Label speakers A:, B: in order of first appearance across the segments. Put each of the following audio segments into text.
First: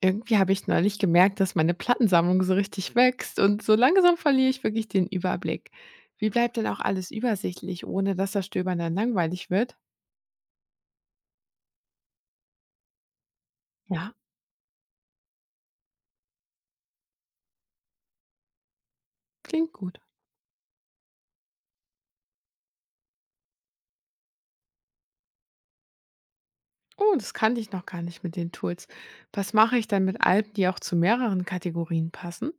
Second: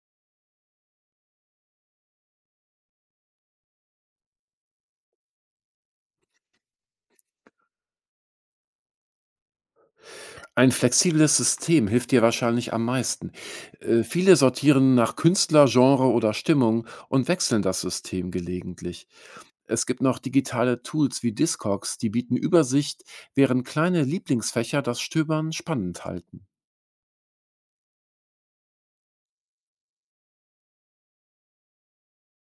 A: Irgendwie habe ich neulich gemerkt, dass meine Plattensammlung so richtig wächst und so langsam verliere ich wirklich den Überblick. Wie bleibt denn auch alles übersichtlich, ohne dass das Stöbern dann langweilig wird?
B: Ein flexibles System hilft dir wahrscheinlich am meisten.
A: Ja,
B: Viele sortieren nach Künstler, Genre oder Stimmung und wechseln das System gelegentlich.
A: klingt
B: Es
A: gut.
B: gibt noch digitale Tools wie Discogs, die bieten Übersicht, während kleine Lieblingsfächer das Stöbern spannend halten.
A: Oh, das kannte ich noch gar nicht mit den Tools. Was mache ich dann mit Alben, die auch zu mehreren Kategorien passen?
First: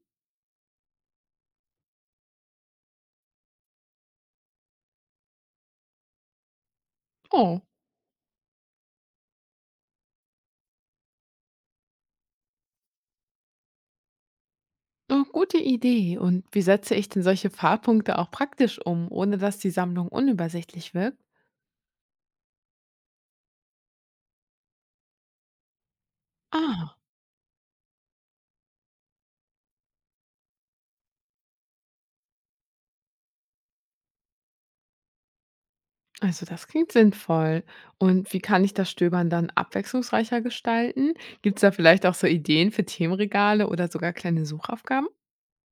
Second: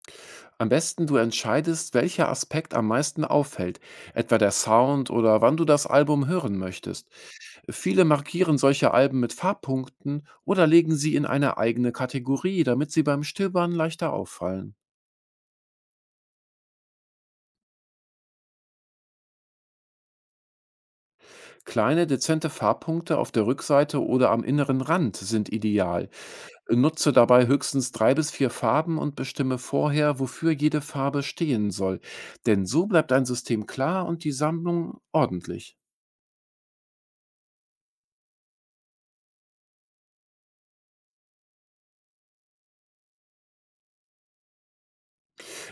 B: Am besten du entscheidest, welcher Aspekt am meisten auffällt, etwa der Sound oder wann du das Album hören möchtest.
A: Oh,
B: Viele markieren solche Alben mit Farbpunkten oder legen sie in eine eigene Kategorie, damit sie beim Stöbern leichter auffallen.
A: oh, gute Idee. Und wie setze ich denn solche Fahrpunkte auch praktisch um, ohne dass die Sammlung unübersichtlich wirkt?
B: Kleine, dezente Farbpunkte auf der Rückseite oder am inneren Rand sind ideal.
A: Ah.
B: Nutze dabei höchstens drei bis vier Farben und bestimme vorher, wofür jede Farbe stehen soll. Denn so bleibt dein System klar und die Sammlung ordentlich.
A: Also das klingt sinnvoll. Und wie kann ich das Stöbern dann abwechslungsreicher gestalten? Gibt es da vielleicht auch so Ideen für Themenregale oder sogar kleine Suchaufgaben?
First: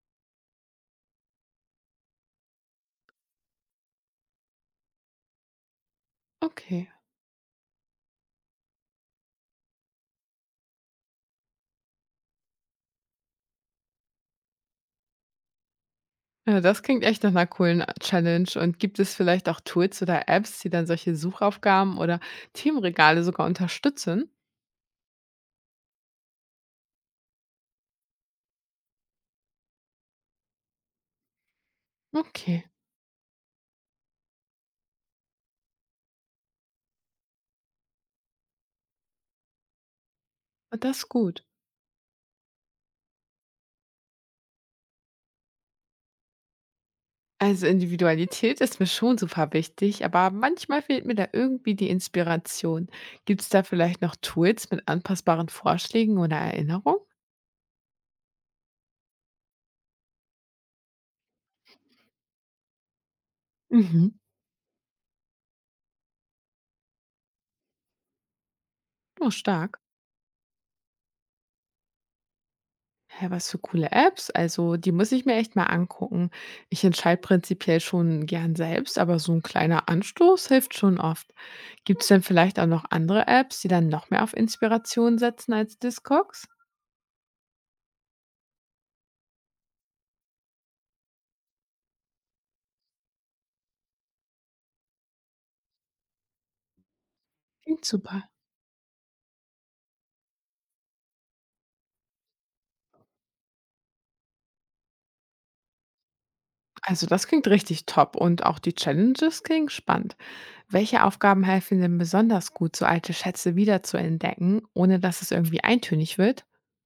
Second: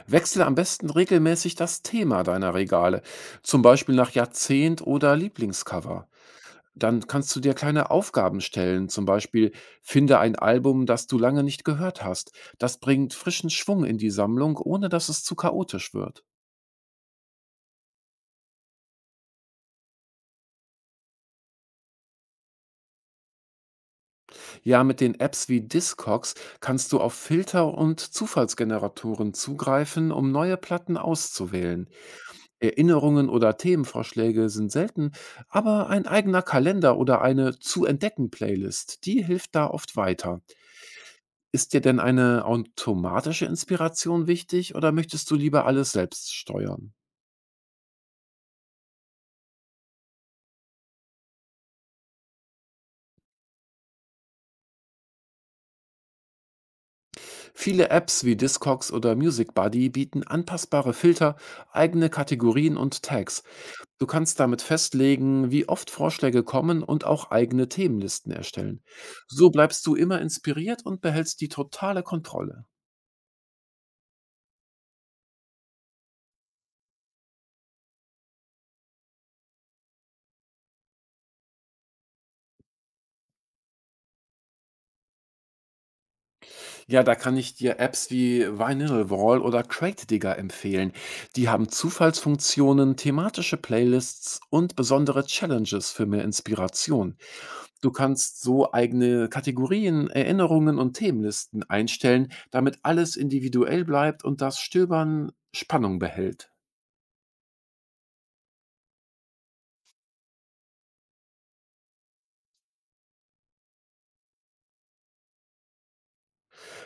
B: Wechsle am besten regelmäßig das Thema deiner Regale, zum Beispiel nach Jahrzehnt oder Lieblingscover.
A: Okay.
B: Dann kannst du dir kleine Aufgaben stellen, zum Beispiel finde ein Album, das du lange nicht gehört hast. Das bringt frischen Schwung in die Sammlung, ohne dass es zu chaotisch wird.
A: Ja, das klingt echt nach einer coolen Challenge. Und gibt es vielleicht auch Tools oder Apps, die dann solche Suchaufgaben oder Themenregale sogar unterstützen?
B: Ja, mit den Apps wie Discogs kannst du auf Filter und Zufallsgeneratoren zugreifen, um neue Platten auszuwählen.
A: Okay,
B: Erinnerungen oder Themenvorschläge sind selten, aber ein eigener Kalender oder eine zu entdecken Playlist, die hilft da oft weiter.
A: das ist gut.
B: Ist dir denn eine automatische Inspiration wichtig oder möchtest du lieber alles selbst steuern?
A: Also Individualität ist mir schon super wichtig, aber manchmal fehlt mir da irgendwie die Inspiration. Gibt es da vielleicht noch Tools mit anpassbaren Vorschlägen oder Erinnerungen?
B: Viele Apps wie Discogs oder Music Buddy bieten anpassbare Filter, eigene Kategorien und Tags. Du
A: Mhm.
B: kannst damit festlegen, wie oft Vorschläge kommen und auch eigene Themenlisten erstellen.
A: Oh,
B: So
A: stark.
B: bleibst du immer inspiriert und behältst die totale Kontrolle.
A: Hä, was für coole Apps. Also, die muss ich mir echt mal angucken. Ich entscheide prinzipiell schon gern selbst, aber so ein kleiner Anstoß hilft schon oft. Gibt es denn vielleicht auch noch andere Apps, die dann noch mehr auf Inspiration setzen als Discogs?
B: Ja, da kann ich dir Apps wie VinylWall oder Crate-Digger empfehlen. Die haben Zufallsfunktionen, thematische Playlists und besondere Challenges für mehr Inspiration.
A: Klingt
B: Du
A: super.
B: kannst so eigene Kategorien, Erinnerungen und Themenlisten einstellen, damit alles individuell bleibt und das Stöbern Spannung behält.
A: Also, das klingt richtig top und auch die Challenges klingen spannend. Welche Aufgaben helfen denn besonders gut, so alte Schätze wiederzuentdecken, ohne dass es irgendwie eintönig wird?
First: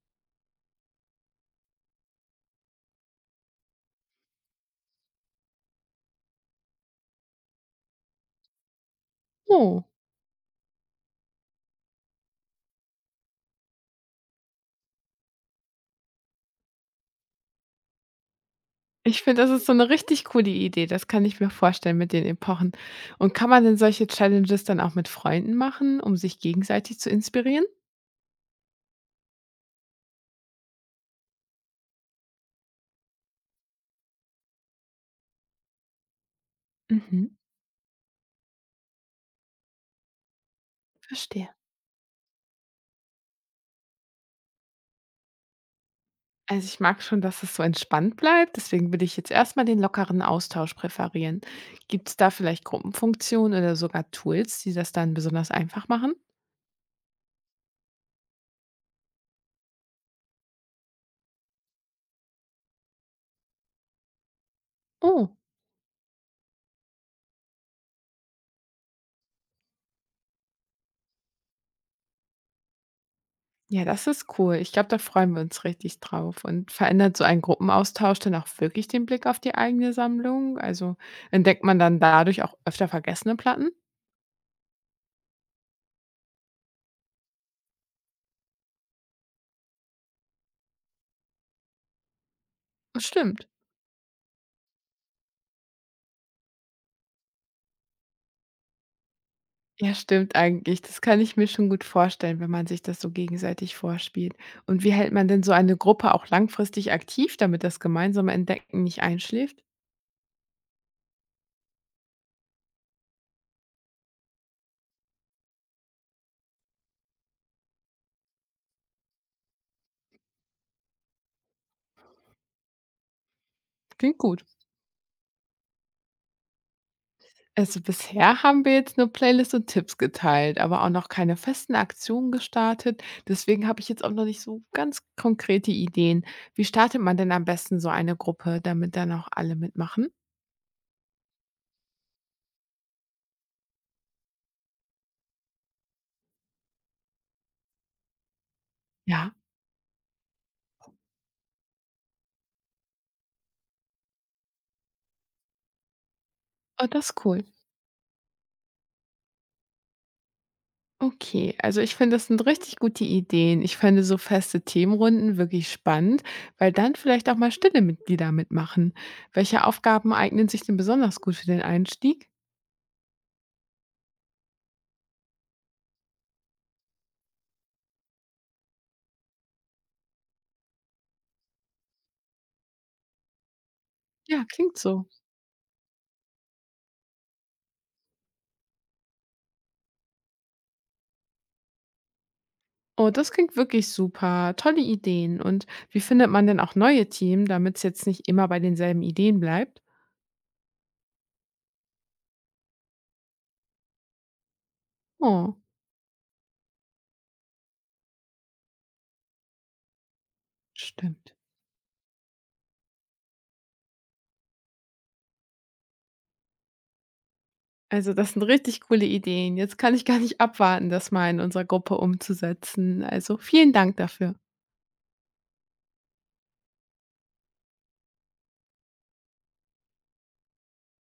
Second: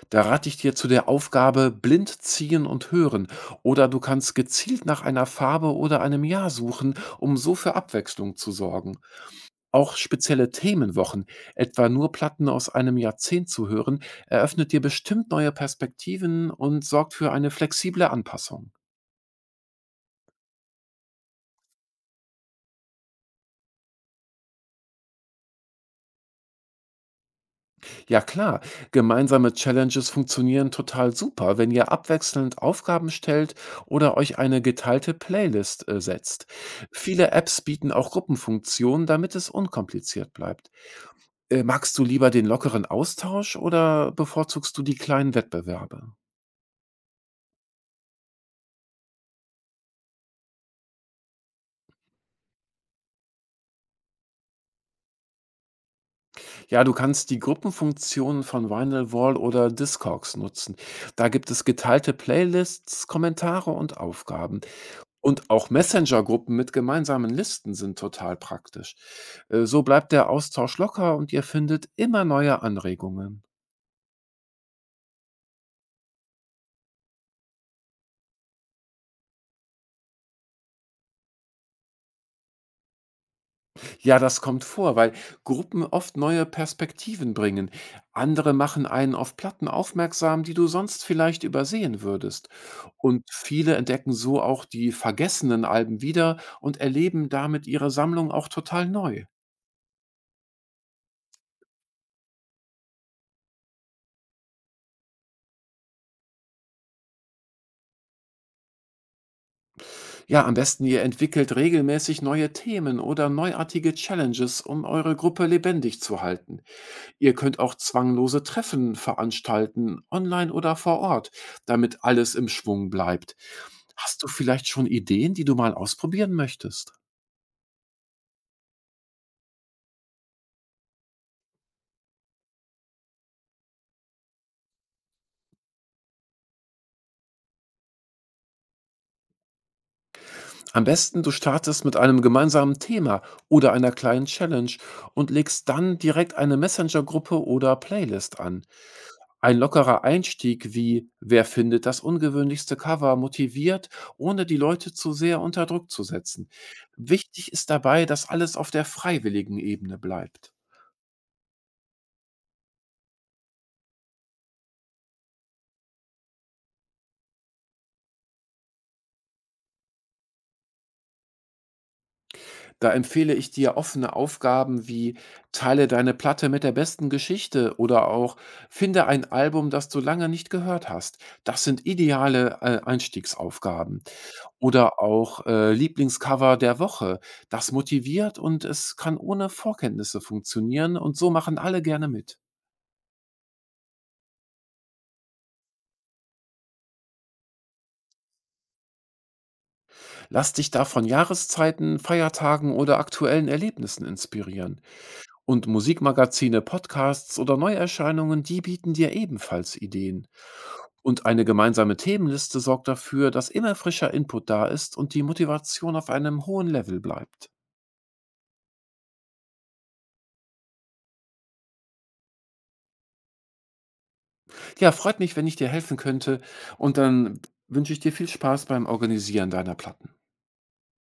B: Da rate ich dir zu der Aufgabe blind ziehen und hören. Oder du kannst gezielt nach einer Farbe oder einem Jahr suchen, um so für Abwechslung zu sorgen.
A: Oh.
B: Auch spezielle Themenwochen, etwa nur Platten aus einem Jahrzehnt zu hören, eröffnet dir bestimmt neue Perspektiven und sorgt für eine flexible Anpassung.
A: Ich finde, das ist so 'ne richtig coole Idee. Das kann ich mir vorstellen mit den Epochen. Und kann man denn solche Challenges dann auch mit Freunden machen, um sich gegenseitig zu inspirieren?
B: Ja klar, gemeinsame Challenges funktionieren total super, wenn ihr abwechselnd Aufgaben stellt oder euch eine geteilte Playlist setzt.
A: Mhm,
B: Viele Apps bieten auch Gruppenfunktionen, damit es unkompliziert bleibt.
A: verstehe.
B: Magst du lieber den lockeren Austausch oder bevorzugst du die kleinen Wettbewerbe?
A: Also, ich mag schon, dass es so entspannt bleibt, deswegen würde ich jetzt erst mal den lockeren Austausch präferieren. Gibt's da vielleicht Gruppenfunktionen oder sogar Tools, die das dann besonders einfach machen?
B: Ja, du kannst die Gruppenfunktionen von Vinylwall oder Discogs nutzen. Da gibt es geteilte Playlists, Kommentare und Aufgaben.
A: Oh.
B: Und auch Messenger-Gruppen mit gemeinsamen Listen sind total praktisch. So bleibt der Austausch locker und ihr findet immer neue Anregungen.
A: Ja, das ist cool. Ich glaube, da freuen wir uns richtig drauf. Und verändert so ein Gruppenaustausch dann auch wirklich den Blick auf die eigene Sammlung? Also entdeckt man dann dadurch auch öfter vergessene Platten?
B: Ja, das kommt vor, weil Gruppen oft neue Perspektiven bringen. Andere machen einen auf Platten aufmerksam, die du sonst vielleicht übersehen würdest. Und
A: Stimmt.
B: viele entdecken so auch die vergessenen Alben wieder und erleben damit ihre Sammlung auch total neu.
A: Ja, stimmt eigentlich. Das kann ich mir schon gut vorstellen, wenn man sich das so gegenseitig vorspielt. Und wie hält man denn so eine Gruppe auch langfristig aktiv, damit das gemeinsame Entdecken nicht einschläft?
B: Ja, am besten ihr entwickelt regelmäßig neue Themen oder neuartige Challenges, um eure Gruppe lebendig zu halten. Ihr könnt auch zwanglose Treffen veranstalten, online oder vor Ort, damit alles im Schwung bleibt.
A: Klingt
B: Hast du
A: gut.
B: vielleicht schon Ideen, die du mal ausprobieren möchtest?
A: Also bisher haben wir jetzt nur Playlists und Tipps geteilt, aber auch noch keine festen Aktionen gestartet. Deswegen habe ich jetzt auch noch nicht so ganz konkrete Ideen. Wie startet man denn am besten so eine Gruppe, damit dann auch alle mitmachen?
B: Am besten, du startest mit einem gemeinsamen Thema oder einer kleinen Challenge und legst dann direkt eine Messenger-Gruppe oder Playlist an.
A: Ja,
B: Ein lockerer Einstieg wie Wer findet das ungewöhnlichste Cover motiviert, ohne die Leute zu sehr unter Druck zu setzen.
A: oh, das ist cool.
B: Wichtig ist dabei, dass alles auf der freiwilligen Ebene bleibt.
A: Okay, also ich finde, das sind richtig gute Ideen. Ich fände so feste Themenrunden wirklich spannend, weil dann vielleicht auch mal stille Mitglieder mitmachen. Welche Aufgaben eignen sich denn besonders gut für den Einstieg?
B: Da empfehle ich dir offene Aufgaben wie teile deine Platte mit der besten Geschichte oder auch finde ein Album, das du lange nicht gehört hast. Das sind ideale Einstiegsaufgaben.
A: Ja, klingt
B: Oder
A: so.
B: auch Lieblingscover der Woche. Das motiviert und es kann ohne Vorkenntnisse funktionieren und so machen alle gerne mit.
A: Oh, das klingt wirklich super. Tolle Ideen. Und wie findet man denn auch neue Team, damit es jetzt nicht immer bei denselben Ideen bleibt?
B: Lass dich da von Jahreszeiten, Feiertagen oder aktuellen Erlebnissen inspirieren.
A: Oh,
B: Und Musikmagazine, Podcasts oder Neuerscheinungen, die bieten dir ebenfalls Ideen. Und
A: stimmt.
B: eine gemeinsame Themenliste sorgt dafür, dass immer frischer Input da ist und die Motivation auf einem hohen Level bleibt.
A: Also das sind richtig coole Ideen. Jetzt kann ich gar nicht abwarten, das mal in unserer Gruppe umzusetzen. Also vielen Dank dafür.
B: Ja, freut mich, wenn ich dir helfen könnte und dann wünsche ich dir viel Spaß beim Organisieren deiner Platten.